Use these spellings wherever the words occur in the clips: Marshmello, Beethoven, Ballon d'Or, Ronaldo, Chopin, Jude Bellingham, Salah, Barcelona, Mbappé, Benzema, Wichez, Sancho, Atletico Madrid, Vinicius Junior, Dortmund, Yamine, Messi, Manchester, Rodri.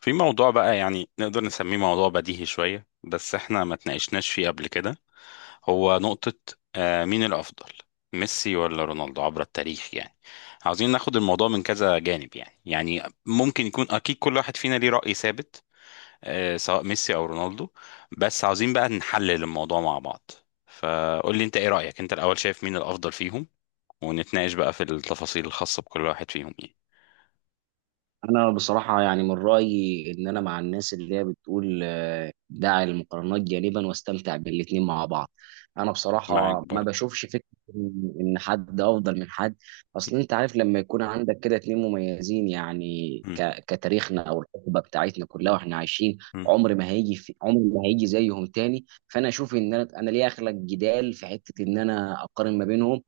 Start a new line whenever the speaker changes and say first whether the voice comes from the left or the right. left: في موضوع بقى يعني نقدر نسميه موضوع بديهي شوية، بس احنا ما تناقشناش فيه قبل كده. هو نقطة: مين الأفضل، ميسي ولا رونالدو عبر التاريخ يعني؟ عاوزين ناخد الموضوع من كذا جانب، يعني ممكن يكون أكيد كل واحد فينا ليه رأي ثابت، سواء ميسي أو رونالدو. بس عاوزين بقى نحلل الموضوع مع بعض. فقول لي انت ايه رأيك انت الأول، شايف مين الأفضل فيهم، ونتناقش بقى في التفاصيل الخاصة بكل واحد فيهم يعني.
right: انا بصراحه، يعني من رايي ان انا مع الناس اللي هي بتقول، دع المقارنات جانبا واستمتع بالاتنين مع بعض. انا
left: معاك
right: بصراحه ما
left: برضو.
right: بشوفش فكره إن حد افضل من حد. اصل انت عارف لما يكون عندك كده اتنين مميزين، يعني كتاريخنا او الحقبه بتاعتنا كلها واحنا عايشين. عمر ما هيجي زيهم تاني. فانا اشوف، ان أنا ليه اخلق جدال في حته ان انا اقارن ما بينهم؟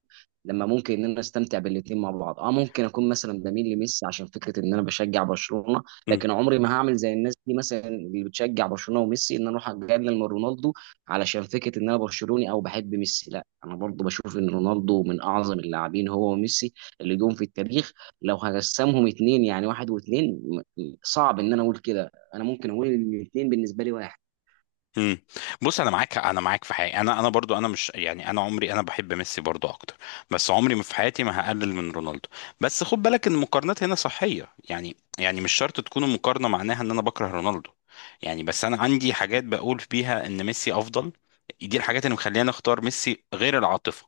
right: لما ممكن ان انا استمتع بالاثنين مع بعض. اه ممكن اكون مثلا بميل لميسي عشان فكره ان انا بشجع برشلونه. لكن عمري ما هعمل زي الناس دي مثلا اللي بتشجع برشلونه وميسي، ان انا اروح اقلل من رونالدو علشان فكره ان انا برشلوني او بحب ميسي. لا، انا برضو بشوف ان رونالدو من اعظم اللاعبين هو وميسي اللي جم في التاريخ. لو هقسمهم اتنين، يعني واحد واتنين، صعب ان انا اقول كده. انا ممكن اقول ان الاتنين بالنسبه لي
left: امم بص، انا معاك في حاجه، انا برضو انا مش يعني، انا عمري انا بحب ميسي برضو اكتر، بس عمري ما في حياتي ما هقلل من رونالدو. بس خد بالك ان المقارنات هنا صحيه، يعني مش شرط تكون المقارنه معناها ان انا بكره رونالدو. يعني بس انا عندي حاجات بقول فيها ان ميسي افضل، دي الحاجات اللي مخليني اختار ميسي غير العاطفه.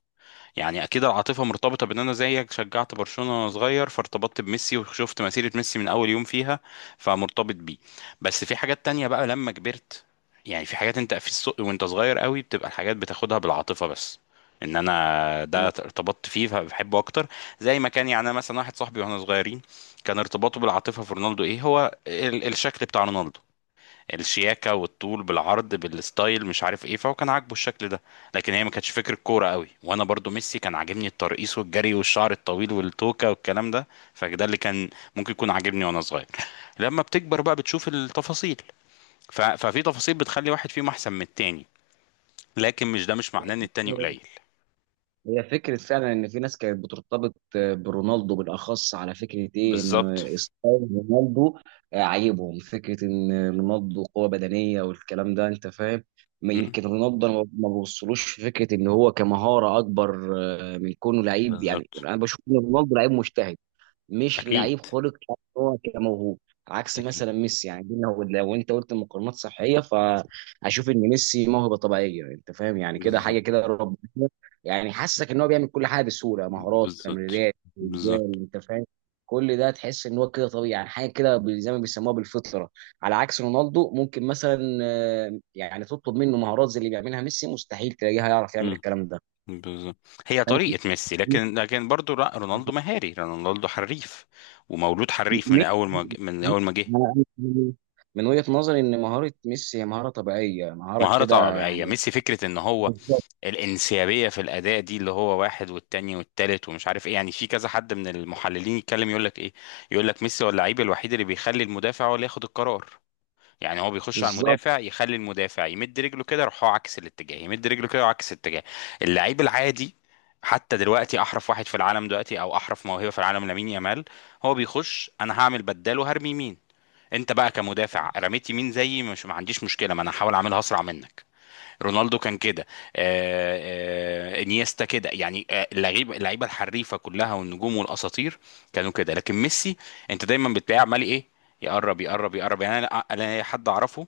left: يعني اكيد العاطفه مرتبطه بان انا زيك شجعت برشلونه وانا صغير، فارتبطت بميسي وشفت مسيره ميسي من اول يوم فيها، فمرتبط بيه. بس في حاجات تانية بقى لما كبرت. يعني في حاجات انت في السوق وانت صغير قوي بتبقى الحاجات بتاخدها بالعاطفه بس، ان انا ده
right: واحد.
left: ارتبطت فيه فبحبه اكتر. زي ما كان يعني، انا مثلا واحد صاحبي واحنا صغيرين كان ارتباطه بالعاطفه في رونالدو ايه؟ هو الشكل بتاع رونالدو، الشياكه والطول بالعرض بالستايل مش عارف ايه، فهو كان عاجبه الشكل ده. لكن هي ما كانتش فكره كوره قوي. وانا برضو ميسي كان عاجبني الترقيص والجري والشعر الطويل والتوكه والكلام ده، فده اللي كان ممكن يكون عاجبني وانا صغير. لما بتكبر بقى بتشوف التفاصيل. ففي تفاصيل بتخلي واحد فيهم احسن من التاني، لكن مش ده مش معناه ان التاني قليل.
right: هي فكرة فعلا إن في ناس كانت بترتبط برونالدو، بالأخص على فكرة إيه،
left: بالظبط.
right: إن ستايل رونالدو عاجبهم، فكرة إن رونالدو قوة بدنية والكلام ده أنت فاهم. ما
left: مم.
right: يمكن رونالدو أنا ما بوصلوش فكرة إن هو كمهارة أكبر، من كونه لعيب. يعني
left: بالظبط.
right: أنا بشوف إن رونالدو لعيب مجتهد، مش
left: اكيد،
right: لعيب خلق إن هو كموهوب. عكس
left: اكيد.
right: مثلا ميسي، يعني دي لو انت قلت مقارنات صحيه، فاشوف ان ميسي موهبه طبيعيه انت فاهم، يعني كده
left: بالظبط.
right: حاجه كده ربنا يعني حاسسك ان هو بيعمل كل حاجه بسهوله: مهارات،
left: بالظبط.
right: تمريرات،
left: بالظبط.
right: اجوال انت فاهم. كل ده تحس ان هو كده طبيعي، يعني حاجه كده زي ما بيسموها بالفطره. على عكس رونالدو، ممكن مثلا يعني تطلب منه مهارات زي اللي بيعملها ميسي، مستحيل تلاقيها يعرف يعمل الكلام ده.
left: بالظبط. هي طريقة ميسي. لكن برضه لا،
right: أنا
left: رونالدو مهاري، رونالدو حريف ومولود حريف
right: ميسي.
left: من أول ما جه.
right: أنا- أنا- من وجهة نظري، ان مهارة ميسي هي مهارة طبيعية، مهارة
left: مهارة
right: كده
left: طبيعية
right: يعني.
left: ميسي، فكرة إن هو
right: بالظبط.
left: الانسيابية في الأداء، دي اللي هو واحد والتاني والتالت ومش عارف إيه. يعني في كذا حد من المحللين يتكلم يقول لك إيه، يقول لك ميسي هو اللعيب الوحيد اللي بيخلي المدافع هو اللي ياخد القرار. يعني هو بيخش على
right: بالظبط.
left: المدافع، يخلي المدافع يمد رجله كده يروح هو عكس الاتجاه، يمد رجله كده وعكس الاتجاه. اللعيب العادي، حتى دلوقتي احرف واحد في العالم دلوقتي، او احرف موهبه في العالم، لامين يامال، هو بيخش انا هعمل بدال وهرمي يمين. انت بقى كمدافع رميت يمين زيي، مش ما عنديش مشكله، ما انا هحاول اعملها اسرع منك. رونالدو كان كده، انيستا كده يعني، اللعيبه الحريفه كلها والنجوم والاساطير كانوا كده، لكن ميسي انت دايما بتلاقيه عمال ايه، يقرب يقرب يقرب. يعني انا حد اعرفه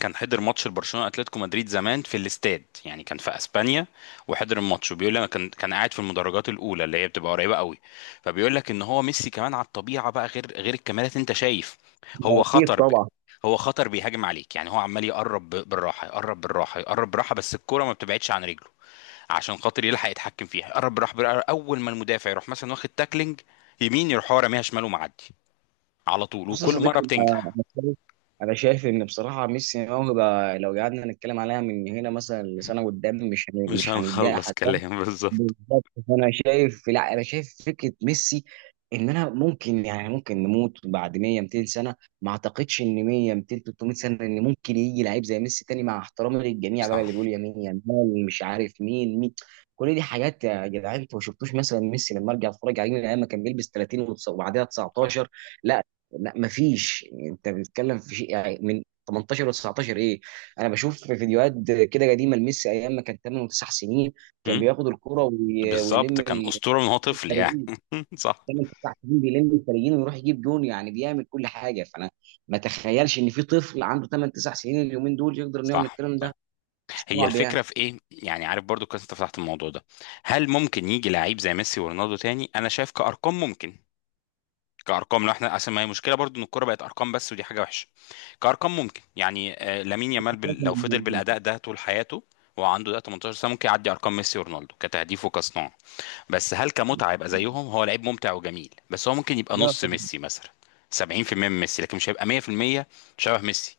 left: كان حضر ماتش لبرشلونه اتلتيكو مدريد زمان في الاستاد، يعني كان في اسبانيا وحضر الماتش، وبيقول لي انا كان قاعد في المدرجات الاولى اللي هي بتبقى قريبه قوي، فبيقول لك ان هو ميسي كمان على الطبيعه بقى غير الكاميرات انت شايف. هو
right: اكيد.
left: خطر ب...
right: طبعا.
left: هو خطر بيهاجم عليك، يعني هو عمال يقرب بالراحه، يقرب بالراحه، يقرب بالراحه، بس الكوره ما بتبعدش عن رجله عشان خاطر يلحق يتحكم فيها، يقرب بالراحه بالراحة. اول ما المدافع يروح مثلا واخد تاكلينج يمين، يروح هو راميها شمال ومعدي على طول،
right: بص يا
left: وكل مره
right: صديقي، انا
left: بتنجح.
right: أنا شايف أنا شايف ان بصراحة ميسي موهبة. لو قعدنا نتكلم عليها من هنا مثلا لسنة قدام،
left: مش
right: مش هنديها
left: هنخلص
right: حد.
left: كلام. بالظبط.
right: بالظبط. فانا شايف، لا، انا شايف فكره ميسي، ان انا ممكن نموت بعد 100 200 سنه. ما اعتقدش ان 100 200 300 سنه ان ممكن يجي لعيب زي ميسي تاني، مع احترامي للجميع بقى اللي
left: صح،
right: بيقول يمين يمين مش عارف مين مين. كل دي حاجات يا جدعان، انتوا ما شفتوش مثلا ميسي لما ارجع اتفرج عليه من ايام ما كان بيلبس 30 وبعدها
left: صح.
right: 19. لا، لا، ما فيش. انت بتتكلم في شيء يعني من 18 و19 ايه؟ انا بشوف في فيديوهات كده قديمه لميسي، ايام ما كان 8 و9 سنين، كان
left: مم.
right: بياخد الكرة ويلم
left: بالظبط، كان أسطورة من هو طفل يعني.
right: الخارجين.
left: صح،
right: كان الدفاع الحكيمي بيلم الخارجين ويروح يجيب جون، يعني بيعمل كل حاجه. فانا ما اتخيلش ان في طفل عنده 8 9 سنين اليومين دول يقدر انه يعمل
left: صح،
right: الكلام ده.
left: صح. هي
right: صعب يعني.
left: الفكرة في إيه؟ يعني عارف، برضو كويس أنت فتحت الموضوع ده. هل ممكن يجي لعيب زي ميسي ورونالدو تاني؟ أنا شايف كأرقام ممكن. كأرقام لو احنا، أصل ما هي مشكلة برضو إن الكورة بقت أرقام بس، ودي حاجة وحشة. كأرقام ممكن يعني، لامين يامال لو فضل بالأداء ده طول حياته وعنده ده 18 سنة، ممكن يعدي أرقام ميسي ورونالدو كتهديف وكصناعة. بس هل كمتعة يبقى زيهم؟ هو لعيب ممتع وجميل، بس هو ممكن يبقى
right: لا،
left: نص ميسي مثلا، 70% من ميسي، لكن مش هيبقى 100% شبه ميسي.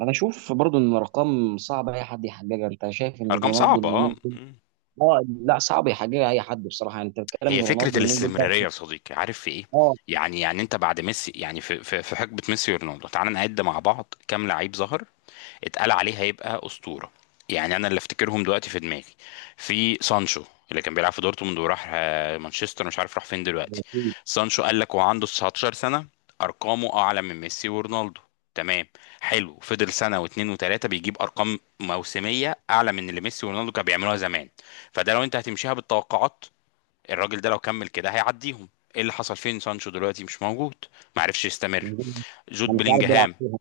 right: انا اشوف برضو ان الارقام صعب اي حد يحققها. انت شايف ان
left: ارقام
right: رونالدو
left: صعبة. اه.
right: اليومين دول
left: مم.
right: اه لا، صعب يحققها اي حد بصراحه. انت بتتكلم
left: هي
right: ان
left: فكرة
right: رونالدو اليومين دول ده
left: الاستمرارية يا صديقي، عارف في ايه؟
right: اه
left: يعني انت بعد ميسي، يعني في حقبة ميسي ورونالدو، تعال نعد مع بعض كام لعيب ظهر اتقال عليه هيبقى اسطوره. يعني انا اللي افتكرهم دلوقتي في دماغي: في سانشو اللي كان بيلعب في دورتموند وراح مانشستر، مش عارف راح فين دلوقتي.
right: مفيش.
left: سانشو قال لك، وعنده 19 سنه ارقامه اعلى من ميسي ورونالدو، تمام؟ حلو، فضل سنه واتنين وتلاته بيجيب ارقام موسميه اعلى من اللي ميسي ورونالدو كانوا بيعملوها زمان، فده لو انت هتمشيها بالتوقعات، الراجل ده لو كمل كده هيعديهم. ايه اللي حصل؟ فين سانشو دلوقتي؟ مش موجود، ما عرفش يستمر.
right: انا
left: جود
right: مش عارف بيلعب
left: بلينجهام،
right: فيها.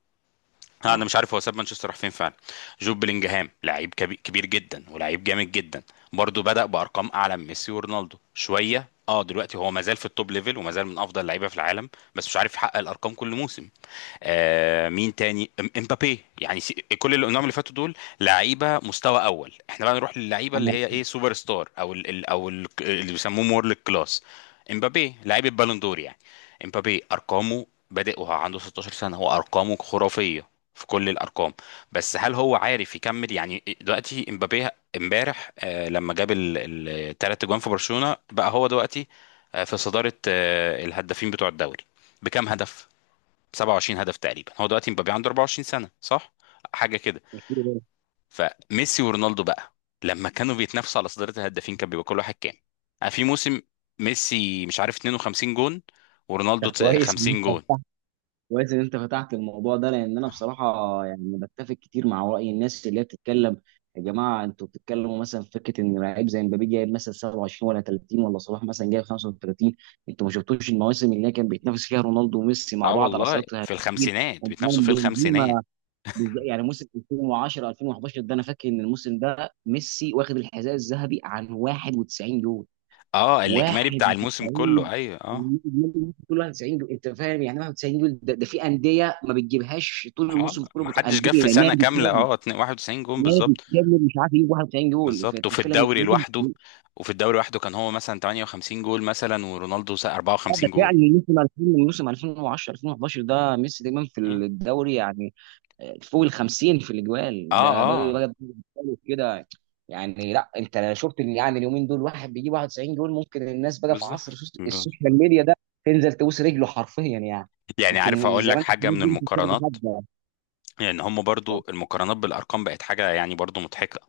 left: انا
right: اه،
left: مش عارف هو ساب مانشستر راح فين فعلا. جوب بلينجهام لعيب كبير جدا ولاعيب جامد جدا، برضه بدأ بأرقام أعلى من ميسي ورونالدو شوية. اه دلوقتي هو مازال في التوب ليفل، ومازال من أفضل لعيبة في العالم، بس مش عارف يحقق الأرقام كل موسم. مين تاني؟ امبابي يعني، كل النعم اللي فاتوا دول لعيبه مستوى اول. احنا بقى نروح للعيبه اللي
right: انا
left: هي ايه، سوبر ستار، او ال او ال اللي بيسموهم وورلد كلاس. امبابي لعيب البالون دور يعني. امبابي ارقامه بادئ وهو عنده 16 سنه، هو ارقامه خرافيه في كل الارقام، بس هل هو عارف يكمل؟ يعني دلوقتي امبابي امبارح لما جاب الثلاث اجوان في برشلونه بقى، هو دلوقتي في صداره الهدافين بتوع الدوري بكام هدف؟ 27 هدف تقريبا. هو دلوقتي مبابي عنده 24 سنة، صح؟ حاجة كده.
right: مش كده.
left: فميسي ورونالدو بقى لما كانوا بيتنافسوا على صدارة الهدافين كان بيبقى كل واحد كام في موسم؟ ميسي مش عارف 52 جون، ورونالدو
right: طب كويس ان
left: 50
right: انت
left: جون.
right: كويس ان انت فتحت الموضوع ده، لان انا بصراحه يعني بتفق كتير مع راي الناس اللي هي بتتكلم. يا جماعه، انتوا بتتكلموا مثلا في فكره ان لعيب زي مبابي جايب مثلا 27 ولا 30 ولا صلاح مثلا جايب 35. انتوا ما شفتوش المواسم اللي هي كان بيتنافس فيها رونالدو وميسي مع
left: اه
right: بعض على
left: والله،
right: سيطره
left: في
right: الهجوم
left: الخمسينات بيتنافسوا،
right: ومعاهم
left: في الخمسينات.
right: بنزيما. يعني موسم 2010 2011، ده انا فاكر ان الموسم ده ميسي واخد الحذاء الذهبي عن 91 يورو.
left: اه، الاجمالي بتاع الموسم
right: 91
left: كله، ايوه، اه.
right: 91 جول انت فاهم، يعني 91 جول ده, ده في انديه ما بتجيبهاش طول
left: اه،
right: الموسم، في كل
left: ما
right: بطوله
left: حدش جاب
right: انديه
left: في سنه
right: نادي
left: كامله،
right: كامل.
left: اه، 91 جون
right: نادي
left: بالظبط.
right: كامل مش عارف يجيب 91 جول،
left: بالظبط.
right: فانت
left: وفي
right: بتتكلم إن
left: الدوري لوحده، وفي الدوري لوحده كان هو مثلا 58 جول مثلا، ورونالدو
right: لا، ده
left: 54
right: فعلا
left: جول.
right: من موسم 2010 2011 ده ميسي دايما في الدوري، يعني فوق ال 50 في الاجوال
left: اه.
right: ده بقى
left: اه.
right: بقى كده يعني. لا، انت لو شفت إن يعني اليومين دول واحد بيجيب 91 جول، ممكن الناس بقى في عصر
left: بالظبط.
right: السوشيال
left: بالظبط.
right: ميديا ده تنزل تبوس رجله حرفيا يعني.
left: يعني عارف
right: يمكن
left: اقول لك
right: زمان الحاجات
left: حاجه من
right: دي مش بتاخد
left: المقارنات،
right: حد يعني.
left: لان هم برضو المقارنات بالارقام بقت حاجه يعني برضو مضحكه.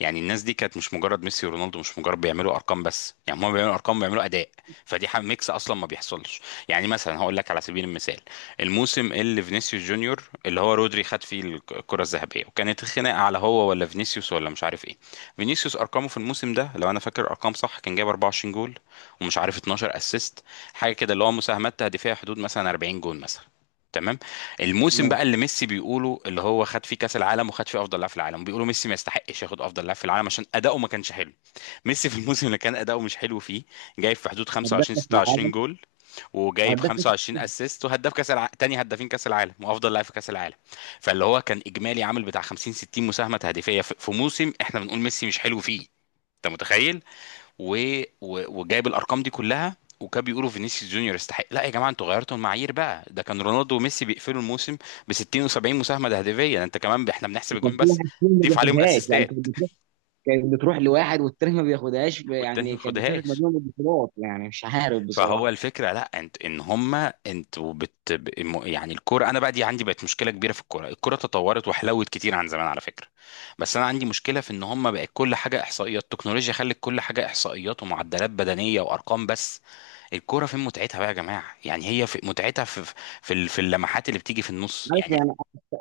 left: يعني الناس دي كانت مش مجرد ميسي ورونالدو مش مجرد بيعملوا ارقام بس، يعني هم بيعملوا ارقام، بيعملوا اداء، فدي حاجه ميكس اصلا ما بيحصلش. يعني مثلا هقول لك على سبيل المثال، الموسم اللي فينيسيوس جونيور، اللي هو رودري خد فيه الكره الذهبيه، وكانت الخناقه على هو ولا فينيسيوس ولا مش عارف ايه. فينيسيوس ارقامه في الموسم ده، لو انا فاكر ارقام صح، كان جايب 24 جول ومش عارف 12 اسيست، حاجه كده، اللي هو مساهمات تهديفيه حدود مثلا 40 جول مثلا، تمام. الموسم بقى اللي ميسي بيقولوا اللي هو خد فيه كاس العالم وخد فيه افضل لاعب في العالم، بيقولوا ميسي ما يستحقش ياخد افضل لاعب في العالم عشان اداؤه ما كانش حلو. ميسي في الموسم اللي كان اداؤه مش حلو فيه جايب في حدود
right: هداف
left: 25
right: في
left: 26
right: العالم
left: جول، وجايب
right: وهداف
left: 25 اسيست، وهداف تاني هدافين كاس العالم، وافضل لاعب في كاس العالم. فاللي هو كان اجمالي عامل بتاع 50 60 مساهمه تهديفيه في موسم احنا بنقول ميسي مش حلو فيه، انت متخيل؟ و... وجايب الارقام دي كلها، وكان بيقولوا فينيسيوس جونيور يستحق. لا يا جماعه، انتوا غيرتوا المعايير بقى، ده كان رونالدو وميسي بيقفلوا الموسم ب 60 و70 مساهمه تهديفيه، ده انت كمان احنا بنحسب
right: كان
left: الجون
right: في
left: بس،
right: واحد فيهم ما
left: ضيف عليهم
right: بياخدهاش، يعني كانت
left: اسيستات،
right: بتروح كانت بتروح لواحد والتاني ما بياخدهاش،
left: والتاني ما
right: يعني كانت بتفرق ما
left: ياخدهاش.
right: بينهم البطولات يعني مش عارف
left: فهو
right: بصراحه.
left: الفكره، لا انت، ان هما انتوا يعني الكوره، انا بقى دي عندي بقت مشكله كبيره في الكوره. الكوره تطورت وحلوت كتير عن زمان على فكره، بس انا عندي مشكله في ان هما بقت كل حاجه احصائيات، التكنولوجيا خلت كل حاجه احصائيات ومعدلات بدنيه وارقام بس. الكوره فين متعتها بقى يا جماعه؟ يعني هي في متعتها في في اللمحات اللي بتيجي في النص
right: عارف
left: يعني.
right: يعني،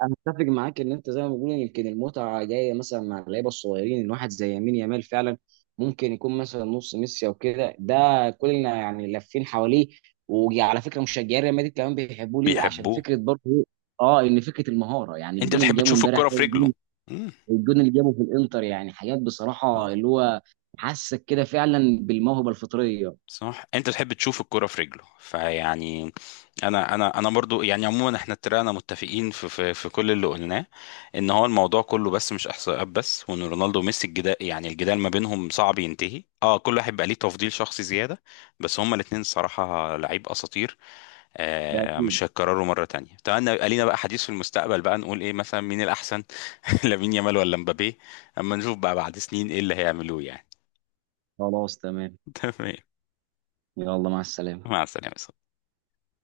right: انا اتفق معاك ان انت زي ما بقول يمكن المتعه جايه مثلا مع اللعيبه الصغيرين، ان واحد زي يمين يامال فعلا ممكن يكون مثلا نص ميسي او كده، ده كلنا يعني لافين حواليه. وعلى فكره مشجعين ريال مدريد كمان بيحبوه ليه؟ عشان
left: بيحبوه.
right: فكره برضه إيه؟ اه، ان فكره المهاره، يعني
left: انت
right: الجون اللي
left: بتحب
right: جابه
left: تشوف
right: امبارح ده،
left: الكوره في رجله.
right: والجون
left: مم.
right: والجون اللي جابه في الانتر، يعني حاجات بصراحه اللي هو حاسك كده فعلا بالموهبه الفطريه.
left: صح، انت تحب تشوف الكرة في رجله فيعني. انا برضو يعني، عموما احنا اتفقنا متفقين في كل اللي قلناه، ان هو الموضوع كله بس مش احصائيات بس، وان رونالدو وميسي الجدال، يعني الجدال ما بينهم صعب ينتهي، كل واحد بقى ليه تفضيل شخصي زيادة، بس هما الاتنين الصراحة لعيب اساطير،
right: ده اكيد.
left: مش هيتكرروا مرة تانية. اتمنى يبقى لينا بقى حديث في المستقبل بقى نقول ايه مثلا مين الأحسن، لامين يامال ولا مبابي، اما نشوف بقى بعد سنين ايه اللي هيعملوه يعني.
right: خلاص. تمام.
left: تمام.
right: يلا، مع السلامه.
left: مع السلامة.